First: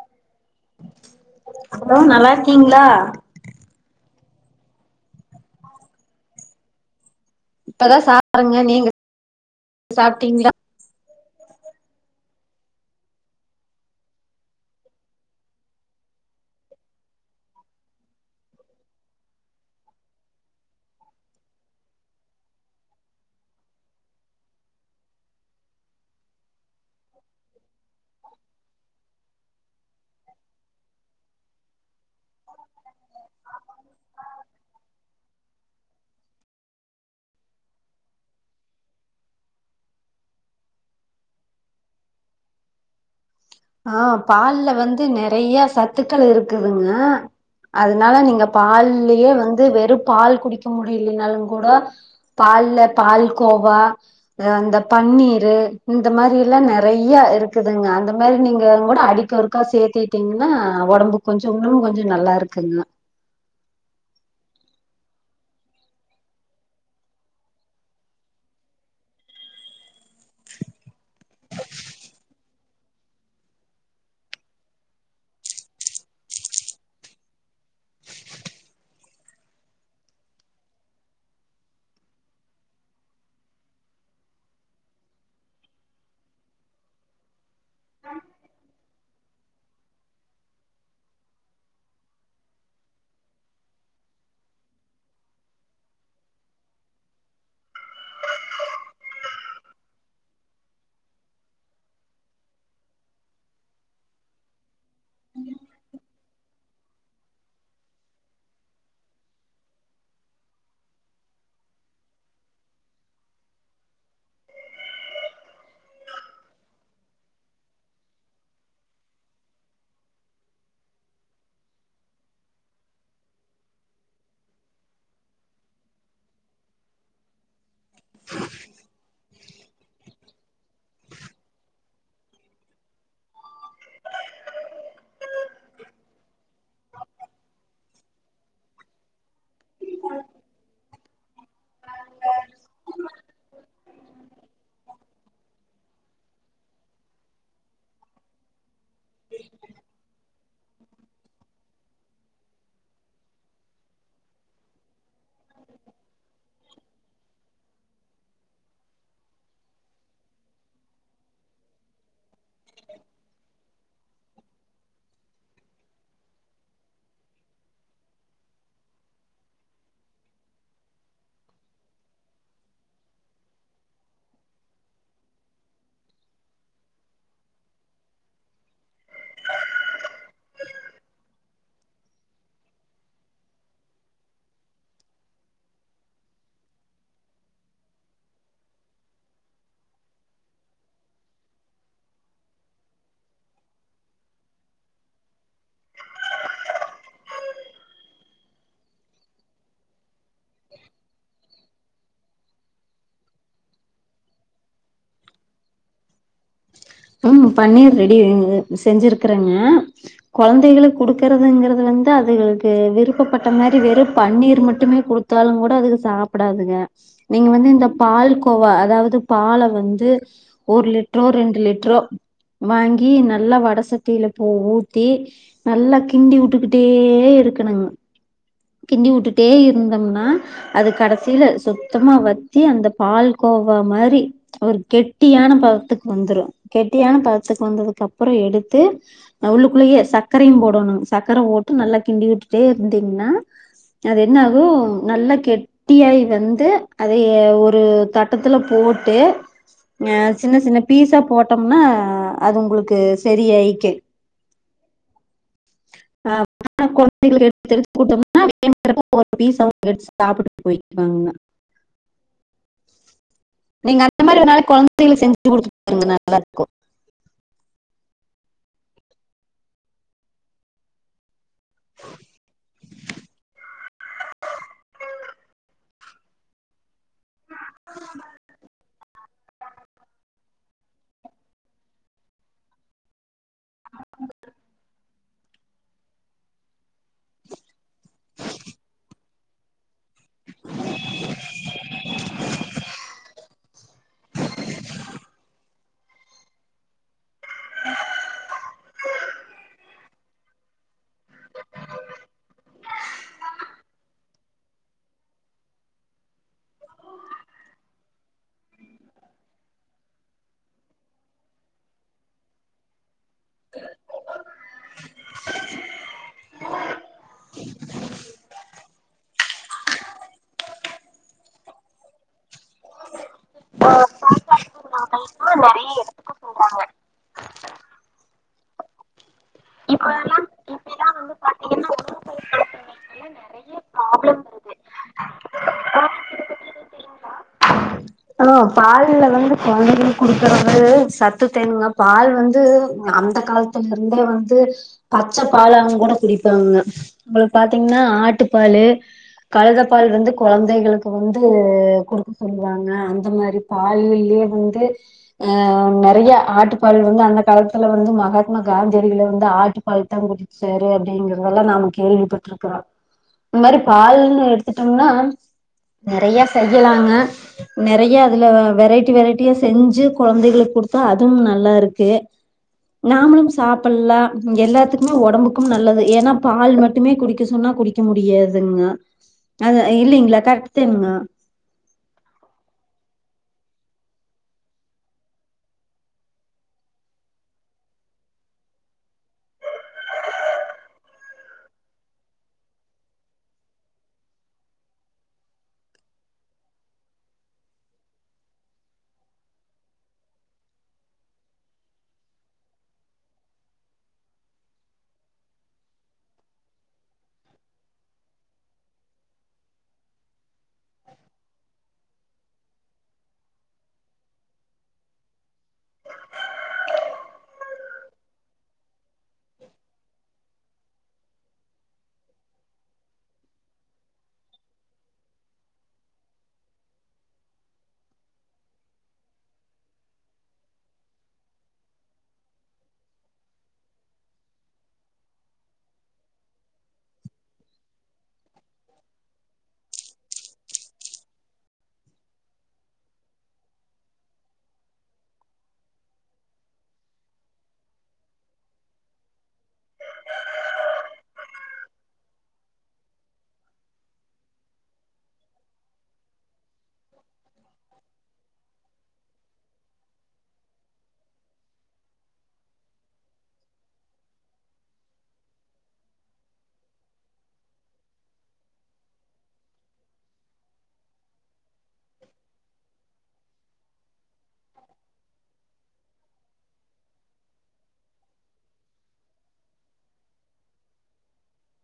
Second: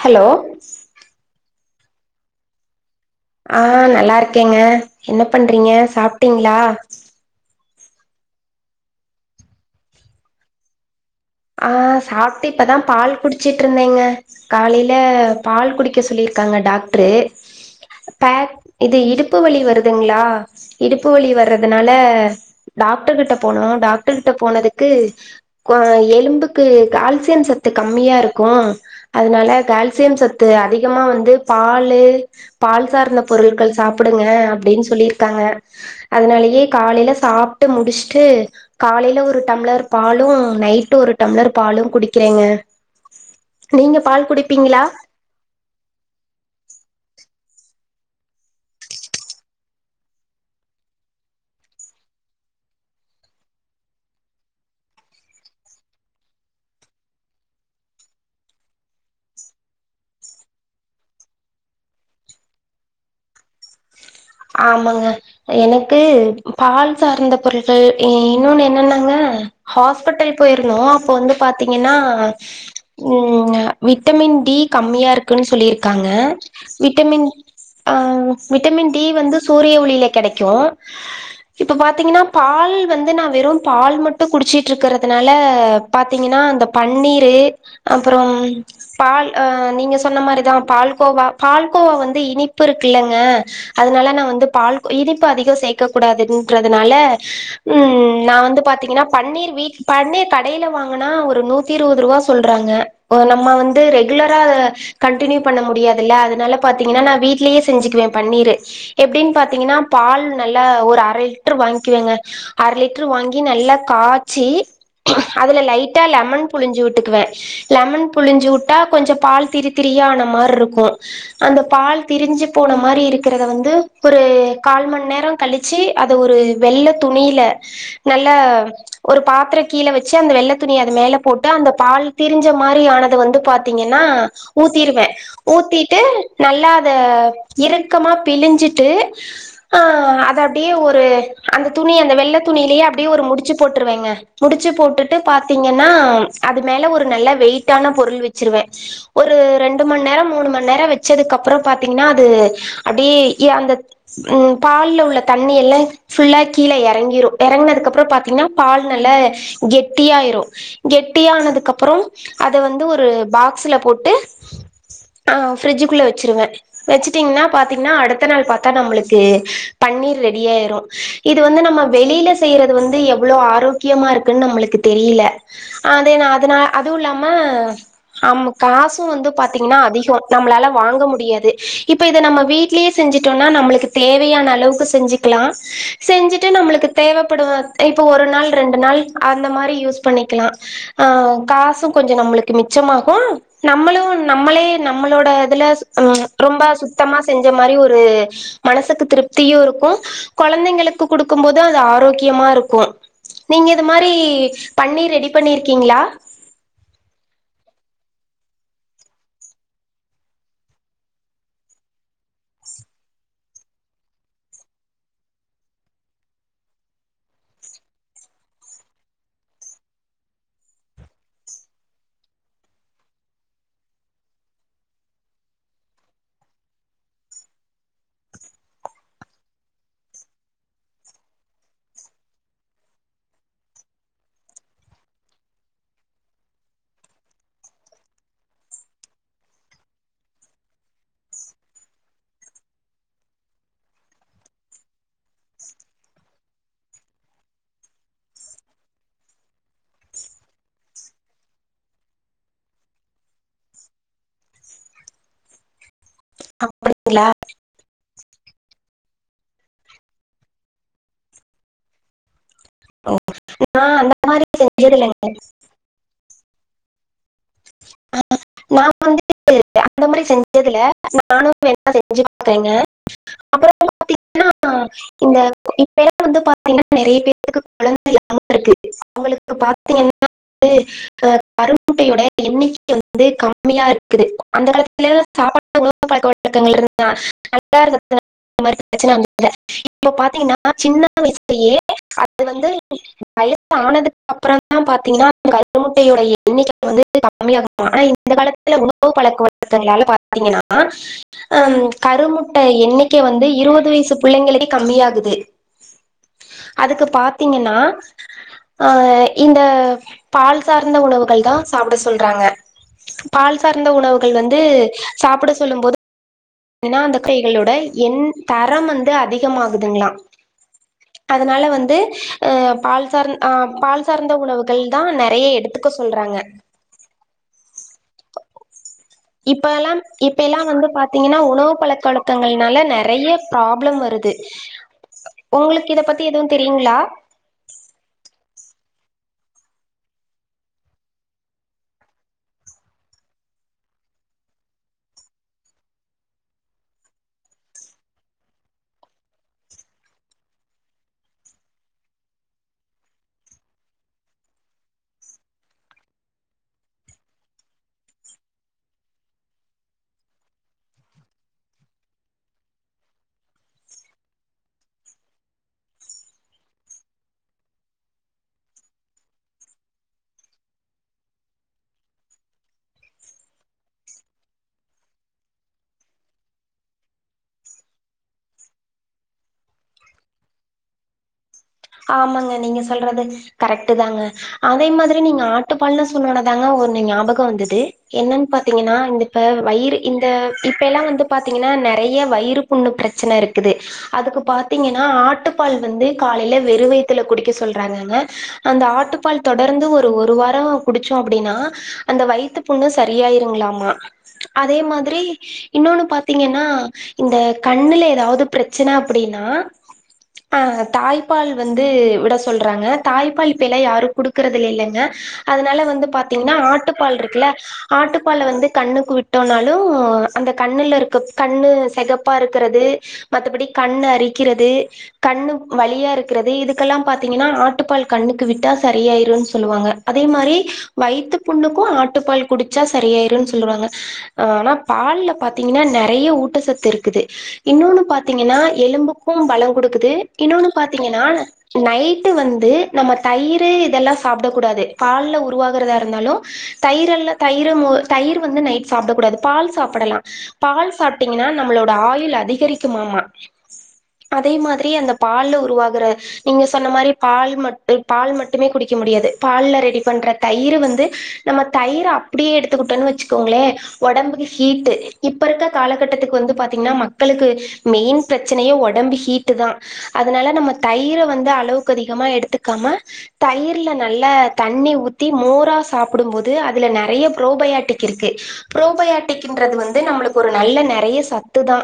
Hello அப்றோ நல்லாருக்கீங்களா ஆ நல்லாருக்கேங்க என்ன பண்றீங்க சாப்டீங்ளா இப்பதா சாப்பறேங்க நீங்க சாப்டீங்ளா ஆ சாப்ட்டு இப்பதா பால் குடிச்சிட்ருந்தேங்க காலையில பால் குடிக்க சொல்லிருக்காங்க டாக்ட்ரு பேக் இது இடுப்பு வலி வருதுங்களா இடுப்பு வலி வறதுனால டாக்டரு கிட்ட போனோ டாக்டர் கிட்ட போனதுக்கு கொ எ லும்புக்கு கால்சியம் சத்து கம்மியா இருக்கு அதனால கால்சியம் சத்து அதிகமா வந்து பாலு பால் சார்ந்த பொருட்கள் சாப்புடுங்க அப்டின் சொல்லிருக்காங்க அதனாலயே காலைல சாப்ட்டு முடிச்சுட்டு காலைல ஒரு டம்ளர் பாலு நைட்டு ஒரு டம்ளர் பாலு குடிக்கிறேங்க நீங்க ஆ பால் பால்ல குடிப்பீங்களா வந்து நெறைய சத்துக்கள் இருக்குதுங்க அதுனால நீங்க பால்லயே வந்து வெறு பால் குடிக்க முடிய்லின்னாலுங் கூட பால்ல பால் கோவா அ அந்த பன்னீரு இந்த மாரி எல்லா நெறைய இருக்குதுங்க அந்த மாரி நீங்க கூட அடிக்கி ஒருக்கா சேத்திட்டீங்கன்னா ஒடம்பு கொஞ்சொ இன்னுமு கொஞ்ச நல்லா இருக்குங்க ஆமாங்க எனக்கு பால் சார்ந்த பொருட்கள் ஈ இன்னொன்னு என்னன்னாங்க ஹாஸ்பிட்டல் போயிருந்தோ அப்போ வந்து பாத்தீங்கன்னா ம் விட்டமின் டி கம்மியா இருக்குன் சொல்லி இருக்காங்க விட்டமின் ஆ விட்டமின் டி வந்து சூரிய ஒளில கெடைக்கு இப்ப பாத்தீங்கன்னா பால் வந்து நா வெறு பால் மட்டு குடிச்சிட்ருக்குறதுனால பாத்தீங்கன்னா அந்த பன்னீரு அப்பறம் பால் அ நீங்க சொன்ன மாரிதா பால் கோவா பால் கோவா வந்து இனிப்பு இருக்குல்லங்க அதுனால நா வந்து பால் இனிப்பு அதிகொ சேர்க்கக் கூடாதுன்றதுனால ம் நா வந்து பாத்தீங்கன்னா பன்னீர் வீ பன்னீர் கடைல வாங்குனா ஒரு நூத்தி இருவதுருவா சொல்றாங்க ஒ நம்ம வந்து ரெகுலரா கண்டினியூ பண்ண முடியாதுல்ல அதுனால பாத்தீங்கன்னா நா வீட்லயே செஞ்சுக்குவே பன்னீரு எப்டின் பாத்தீங்கன்னா பால் நல்லா ஒரு அர லிட்ரு வாய்ங்க்கிவேங்க அர லிட்ரு வாங்கி நல்லா காச்சி அதுல லைட்டா லெமன் புழிஞ்சு உட்டுக்குவே லெமன் புழிஞ்சு உட்டா கொஞ்ச பால் திரித்திரியான மார் ருக்கு அந்த பால் திரிஞ்சு போன மாரி இரு க்குறத வந்து ஒரு கால் மண் நேரொ கழிச்சி அத ஒரு வெள்ள துணியில நல்ல ஒரு பாத்ரொ கீழ வச்சு அந்த வெள்ள துணிய அது மேல போட்டு அந்த பால் திரிஞ்ச மாரி ஆனத வந்து பாத்தீங்கன்னா ஊத்திருவே ஊத்திட்டு நல்லா அத இரு க்கமா பிழிஞ்சிட்டு ஆ அத அப்டியே ஒரு அந்த துணி அந்த வெள்ள துணிய்லயே அப்டியே ஒரு முடிச்சு போட்ருவேங்க முடிச்ச போட்டுட்டு பாத்தீங்கன்னா அது மேல ஒரு நல்ல வெயிட்டான பொருள் வச்சிருவே ஒரு ரெண்டு மண் நேரம் மூணு மண் நேரம் வச்சதுக்கப்பறொ பாத்தீங்னா அது அப்டியே இ அந்த ம் பால்ல உள்ள தண்ணி எல்லா ஃபுல்லா கீழே எ றங்கிரு எறங்குனதுக்கப்றொ பாத்தீங்னா பால் நல்லா கெட்டியாய்ரு கெட்டியானதுக்கப்றொ அத வந்து ஒரு பாக்ஸுல போட் டு ஆ ஃப்ரிட்ஜுக்குள்ள வெச்சிருவ வெச்சட்டீங்னா பாத்தீங்னா அடுத்த நாள் பாத்தா நம்மளுக்கு பன்னீர் ரெடியாய்ரு இது வந்து நம்ம வெளில செய்றது வந்து எவ்ளோ ஆரோக்கியமா இருக்குன் நம்மளுக்கு தெரிய்ல அ அதே நா அதுனால அதுவு இல்லாம ஆம காசு வந்து பாத்தீங்கன்னா அதிகொ நம்ளால வாங்க முடியாது இப்ப இத நம்ம வீட்லயே செஞ்சுட்டோன்னா நம்மளுக்கு தேவையான அளவுக்கு செஞ்சிக்லா செஞ்சுட்டு நம்மளுக்கு தேவப்படு இப்ப ஒரு நாள் ரெண்டு நாள் அந்த மாரி யூஸ் பண்ணிக்கெலா ஆ காசு கொஞ்சொ நம்மளுக்கு மிச்சமாக நம்மளு நம்மளே நம்மளோட இதுல ம் ரொம்ப சுத்தமா செஞ்ச மாரி ஒரு மனசுக்கு திருப்த்தியு இருக்கு கொழந்தைங்களுக்கு குடுக்கும் போ து அது ஆரோக்கியமா இருக்கு நீங்க இது மாரி பன்னீர் ரெடி பண்ணிருக்கீங்ளா ம் பன்னீர் ரெடி செஞ்சிருக்குறங்க கொழந்தைகளுக் குடுக்கறதுங்குறது வந்து அதுகளுக்கு விருப்பப்பட்ட மாரி வெறு பன்னீர் மட்டுமே குடுத்தாலுங் கூட அதுக சாப்டாதுக நீங்க வந்து இந்த பால் கோவா அதாவது பால வந்து ஒரு லிட்ரோ ரெண்டு லிட் ட்ரு வாங்கி நல்லா வட சட்டில போட்டி நல்லா கிண்டி உட்டுக்குட்டே இருக்கணுங் கிண்டி உட்டுட்டே இருந்தம்னா அது கடசீல சுத்தமா வத்தி அந்த பால் கோவா மாரி ஒரு கெட்டியான பதத்துக்கு வந்த்ரு கெட்டியான பதத்துக்கு வந்ததுக்கப்பறொ எடுத்து ந உள்ளுக்குள்ளயே சக்கரையும் போடணுங் சக்கரப் போட்டு நல்லா கிண்டி உட்டுட்டே இருந்தீங்னா அது என்ன ஆகு நல்லா கெட்டியாயி வந்து அதயே ஒரு தட்டத்துல போட்டு ஆ சின்னச் சின்ன பீஸா போட் டம்னா அது உங்களுக்கு சரியாய் கெ ஆ [inaudible] அப்டிங்களா அடுத்த டைம் போறப்ப ஒரு பீஸா கட்ஸ் சாப்ட்டுட்டு போயி வாங்க நீங்க அந்த மாரி ஒரு நாளைக்கு கொழந்தை செஞ்சு குடுத்துங்க நல்லா கு ஆ நா வந்து அந்த மாரி செஞ்சதில்ல செஞ்சி நானும் வேண்ணா செஞ்சி பாக்கறேங்க அப்பறம் பாத்தீங்கன்னா இந்த பொற வந்து பாத்தீங்க நெறைய பேருக்கு கொழந்தை இல்லாம இருக்கு அவங்ளுக்கு பாத்தீங்கன்னா கரு மூட்டையோடே என்னிக் வந்து கா மியா இருக்குறது அந்த கல சாப்பாடு உணவு பழக்கழக்கங்கள் இருந்தா [inaudible] இப்ப பாத்தீங்கன்னா சின்ன வய்சுலயே அது வந்து வயச ஆனதுக்கு அப்புறந்தா பாத்தீங்கன்னா முட்டையோட எண்ணிக்கை வந்து கம்மியாக ஆன இந்த காலத்தில உணவு பழக்கவழக்கங்கள் பாத் பாத்தீங்கன்னா அ கருமுட்டை எண்ணிக்க வந்து இருபது வயசு புள்ளைங்களுக்கே கம்மியாகுது அதுக்கு பாத்தீங்கன்னா அ இந்த பால் சார்ந்த உணவுகள் தா சாப்ட சொல்றாங்க பால் சார்ந்த உணவுகள் வந்து சாப்ட சொல்லும் போது ஏன்னா அந்த டைகளோட என் தரம் வந்து அதிகமாகுதுங்ளா அதனால வந்து அ பால் சார்ந் அ பால் சார்ந்த உணவுகள் தா நெறைய எடுத்துக்க சொல்றாங்க இப்ப எல்லா இப்ப எல்லா வந்து பாத்தீங்ன்னா உணவு பழக்கவழக்கங்கல்னால நெறைய ப்ராப்ளம் வருது உங்ளுக்கு இத பத்தி எதுவு தெரியுங்ளா ஸ்கூல்ல வந்து கொழந்தைகலுக்கு குடுக்கறது சத்து தேருங்க பால் வந்து அந்த காலத்துல இருந்தே வந்து பச்ச பால அவங்க கூட குடிப்பாங்க அவங்ளுக்கு பாத்தீங்கன்னா ஆட்டு பாலு கழுத பால் வந்து கொழந்தைகளுக்கு வந்து குடுக்க சொல்லுவாங்க இந்த மாதிரி பால்லியே வந்து அ நெறிய ஆட்டு பால் வந்து அந்த காலத்துல வந்து மகாத்மா காந்தியடில வந்து ஆட்டு பால் தா குடிச்சாரு அப்படிங்கறதெல்லா நாம கேள்விப்பட்டிருக்கிறோ இந் மாரி பால்னு எடுத்துட்டோம்னா நறைய செய்யலாங்க நெறிய அதுல வெரைட்டி வெரைட்டியா செஞ்சு கொழந்தைகளுக்கு குடுத்தா அதுவும் நல்லா இருக்கு நாமளு சாப்பலாம் எல்லாத்துக்குமே உடம்புக்கு நல்லது ஏன்னா பால் மட்டுமே குடிக்க சொன்னா குடிக்க முடியாதுங்க அது இல்லிங்ளா கரெக்ட்டுதேனுங்க ஆமாங்க நீங்க சொல்றது கரெக்ட் தாங்க அதே மாத்ரி நீங்க ஆட்டுப்பால்னு சொன்னோதாங்க ஒன்னு ஞாபக வந்துது என்னன்னு பாத்தீங்கன்னா இந்தப்ப வயிறு இந்த இப்ப எல்லா வந்து பாத்தீங்கன்னா நெறைய வயிறு புண்ணு பிரச்சன இருக்குது அதுக்கு பாத்தீங்கன்னா ஆட்டுப்பால் வந்து காலைல வெறு வைத்துல குடிக்க சொல்றாங்கங்க அந்த ஆட்டுப்பால் தொடர்ந்து ஒரு ஒரு வாரோ குடிச்சோ அப்டின்னா அந்த வயித்து புண்ணு சரியாயிருங்ளாமா அதே மாத்ரி இன்னொன்னு பாத்தீங்கன்னா இந்த கண்ணுல ஏதாவது ப்ரச்சன அப்புடினா தாய் பால் வந்து விட சொல்றாங்க தாய்பால் இப்ப எலா யாரு குடுக்குறது இல்லிங்கல அதனால வந்து பாத்தீங்கன்னா ஆட்டுப்பால் இருக்குல்ல ஆட்டுப்பால் வந்து கண்ணுக்கு விட்டோனாலு அந்த கண்ணுல இருக்க கண்ணு சிகப்பா இருக்கறது மத்தபடி கண்ணு அரிக்கிறது கண்ணு வழியா இரு இதுக்கெல்ல பாத்தீங்கன்னா ஆட்டுப்பால் கண்ணுக்கு விட்டா சரியாயிருன்னு சொல்லுவாங்க அதே மாரி வயத்து புண்ணுக்கும் ஆட்டு பால் குடிச்சா சரியாயிருன் சொல்லுவாங்க ஆனா பால்ல பாத்தீங்ன்னா நெறிய ஊட்டசத்து இருக்குது இன்னுநொன்னு பாத்தீங்கன்னா எலும்புக்கு பல குடுக்குது இன்னொன்னு பாத் நைட்டு வந்து நம்ம தயிரு இதலா சாப்டக்கூடாது பால் உருவாகிறதா இருந்தாலு தயிரெல்லா தயிரு வந்து நைட்டு சாப்டக்கூடாது பால் சாப்டலா பால் சாப்பிட்டீங்கன்னா நம்மளோட ஆயுல் அதிகரிக்குமாமா அதே மாத்ரி அந்த பால்ல உருவா நீங்க சொன்னமாரி பால் மட் பால் மட்டுமே குடிக்க முடியாது பால்ல ரெடி பண்ற தயிர் வந்து நம்ம தயிர அப்டியே எடுத்துக்குட்டோன்னு வச்சுக்கோங்ளே ஒடம்புக்கு ஹீட்டு இப்ப இருக்க காலகட்டத்துக்கு வந்து பாதீகண்ணா மக்களுக்கு மெயின் ப்ரச்சனயே ஒடம்பு ஹீட்டு தா அதனால நம்ம தயிர வந்து அளவுக்கு அதிகமா எடுத்துக்காம தயிர்ல நல்ல தண்ணி ஊத்தி மோரா சாப்புடும்போது அதுல நெறைய ப்ரோபையாட்டிக் இருக்கு பரோபையாட்டிக்ன்றது வந்து நம்மளுக்கு ஒரு நல்ல நறைய சத்து தா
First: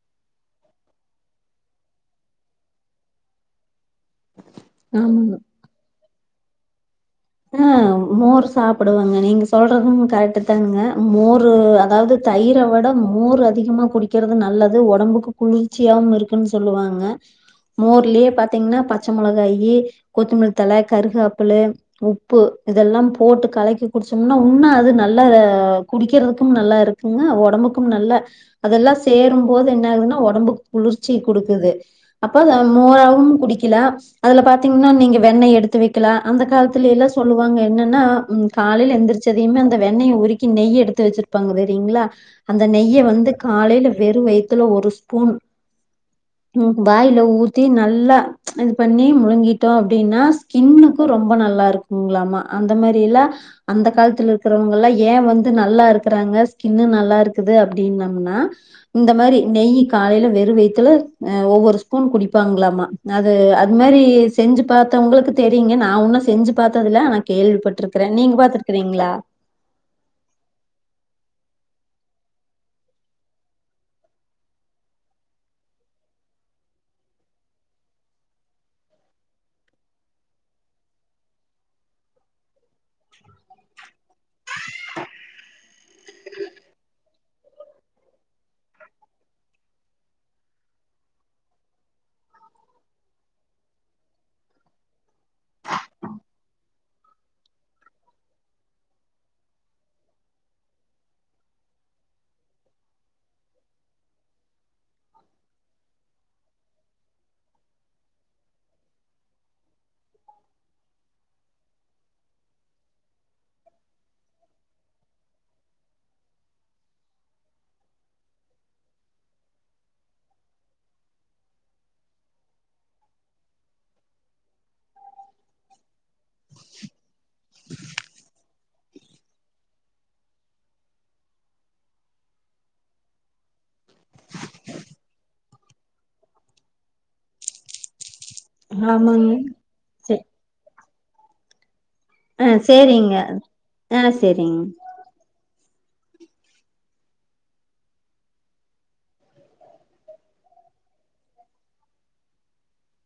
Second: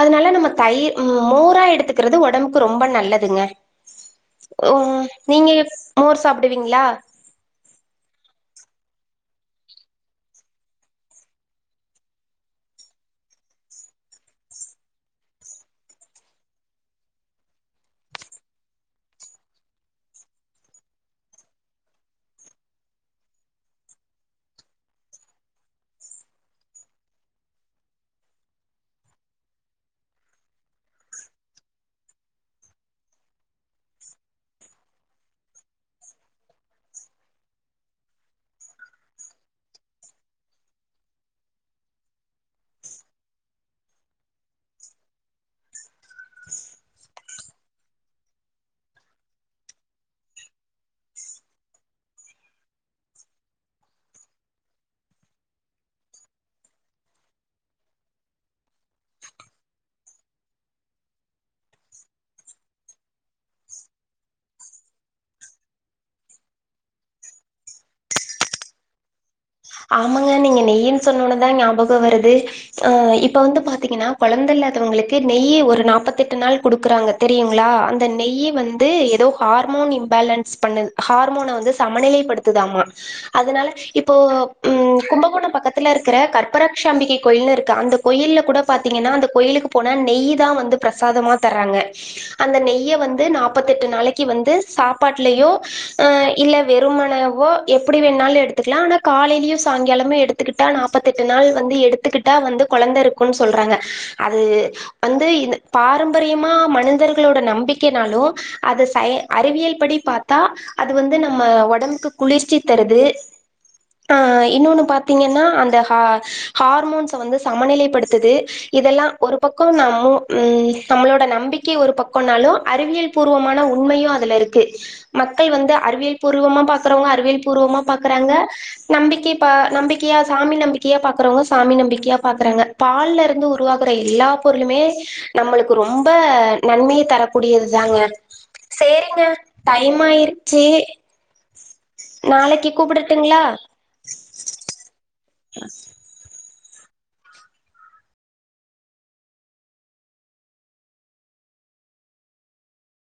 அதனால நம்ம தயிர் மோரா எடுத்துக்கிறது ஒடம்புக்கு ரொ ரொம்ப நல்லதுங்க ஓ ஆமாங்க நீங்க மோர் சாப்டுவீங்ளா அ மோர் சாப்டுவங்க நீங்க சொல்றது கரெக்ட் தானுங்க மோரு அதாவ்து தயிர விட மோர் அதிகமா குடிக்கிறது நல்லது ஒடம்புக்கு குளிர்ச்சியாவு இருக்குன்னு சொல்லுவாங்க மோர்லியே பாத்தீங்ன்னா பச்ச மொளகாயி கொத்தமலித்தழ கருகாப்புலு உப்பு இதல்லா போட்டு கலக்கி குடிச்சம்னா உன்னா அது நல்லா குடிக்கிறதுக்கு நல்லாருக்குங்க ஒடம்புக்கும் நல்ல அதெல்லா சேரும்போது என்ன ஆகுன்னா ஒடம்புக்கு குளிர்ச்சி குடுக்குது அப்ப அத மோராவும் குடிக்கில அதுல பாத்தீங்ன்னா நீங்க வெண்ணெய் எடுத்துவெக்கலா அந்த காலத் த்துலே எல்லா சொல்லுவாங்க என்னன்னா காலைல எந்திரிச்சதையுமே அந்த வெண்ணய உருக்கி நெய் எடுத்து வச்சிருப்பாங்க தெரியுங்ளா அந்த நெய்ய வந்து காலைல வெறு வயித்துல ஒரு ஸ்பூன் வாயில ஊத்தி நல்லா இது பண்ணி முழுங்கிடோ அப்டின்னா ஸ்கின்னுுக்கு ரொம்ப நல்லா இருக்குங்ளாமா அந்த மாரி எல்லா அந்த காலத்துல இருக்கிறவங்கள்ள ஏ வந்து நல்லா இருக்றாங்க ஸ்கின் நல்லா இருக்குது அப்டின்னம்னா இந்த மாரி நெய் காலைல வெரூ வைத்துல ஒவ்வொரு ஸ்பூன் குடிப்பாங்களாமா அது அது மாரி செஞ்சு பாத்தவங்களுக்கு தெரியுங்க நா உன்னு செஞ்சு பாத்ததுல ஆன கேள்விப்பட்ருக்றே நீங்க பாத்துருக்றீங்ளா ஆமாங்க நீங்க நெய்யின்னு சொன்னோன்னதா ஞாபகம் வருது அ இப்ப வந்து பாத்தீங்கன்னா கொழந்த இல்லாதவங்ளுக்கு நெய்யி ஒரு நாப்பத்தட்டு நாள் குடுக்கறாங்க தெரியுங்ளா அந்த நெய்யி வந்து ஏதோ ஹார்மோன் இம்பேலன்ஸ் பண்ணுது ஹார்மோன வந்து சமநிலைப்படுத்துதாமா அதனால இப்போ ம் கும்பகோணம் பக்கத்துல இருக்கிற கற்பரக்ஷாம்பிகை கோயில்னு இருக்கு அந்த கோயில்ல கூட பாத்தீங்கன்னா அந்த கோயிலுக்கு போனா நெய் தா வந்து பிரசாதமா தறாங்க அந்த நெய்ய வந்து நாப்பத்தெட்டு நாளைக்கு வந்து சாப்பாட்லயோ அஹ் இல்ல வெறுமனவோ எப்புடி வேன்ணாலும் எடுத்துக்லா ஆனா காலில் டியூ சாய்ங்காலமு எடுத்துகிட்டா நாப்பத் தெட்டு நாள் வந்து எடுத்துகிட்டா வந்து கொழந்த இருக்குன் சொல்றாங்க அது வந்து இந்த பாரம்பரியமா மனிதர்களோட நம்பிக்கைனாலு அது சை அறிவியல் படி பாத்தா அது வந்து நம்ம ஒடம்புக்கு குளிர்ச்சி தருது ஆ இன்னொன்னு பாத்தீங்கன்னா அந்த ஹா ஹார்மோன்ஸ வந்து சமநிலைப்படுத்துது இதெல்லா ஒரு பக்க நம்மு உம் நம்மளோட நம்பிக்கை ஒரு பக்கனாலு அறிவியல் பூர்வமான உண்மையு அதுல இருக்கு மக்கள் வந்து அறிவியல் பூர்வமா பாக்குறவங்க அறிவியல் பூர்வமா பாக்கறாங்க நம்பிக்கை பா நம்பிக்கையா சாமி நம்பிக்கையா பாக்குறவங்க சாமி நம்பிக்கையா பாக்கறாங்க பால்ல இருந்து உருவாகுற எல்லாப் பொருளுமே நம்மளுக்கு ரொம்ப நன்மைத் தரக்கூடியது தாங்க சேரிங்க ஆமாங்க டைமாயிருச்சி ஆ நாளைக்கு சேரிங்க கூப்டுட்டுங்களா. ஆ செரிங் [inaudible]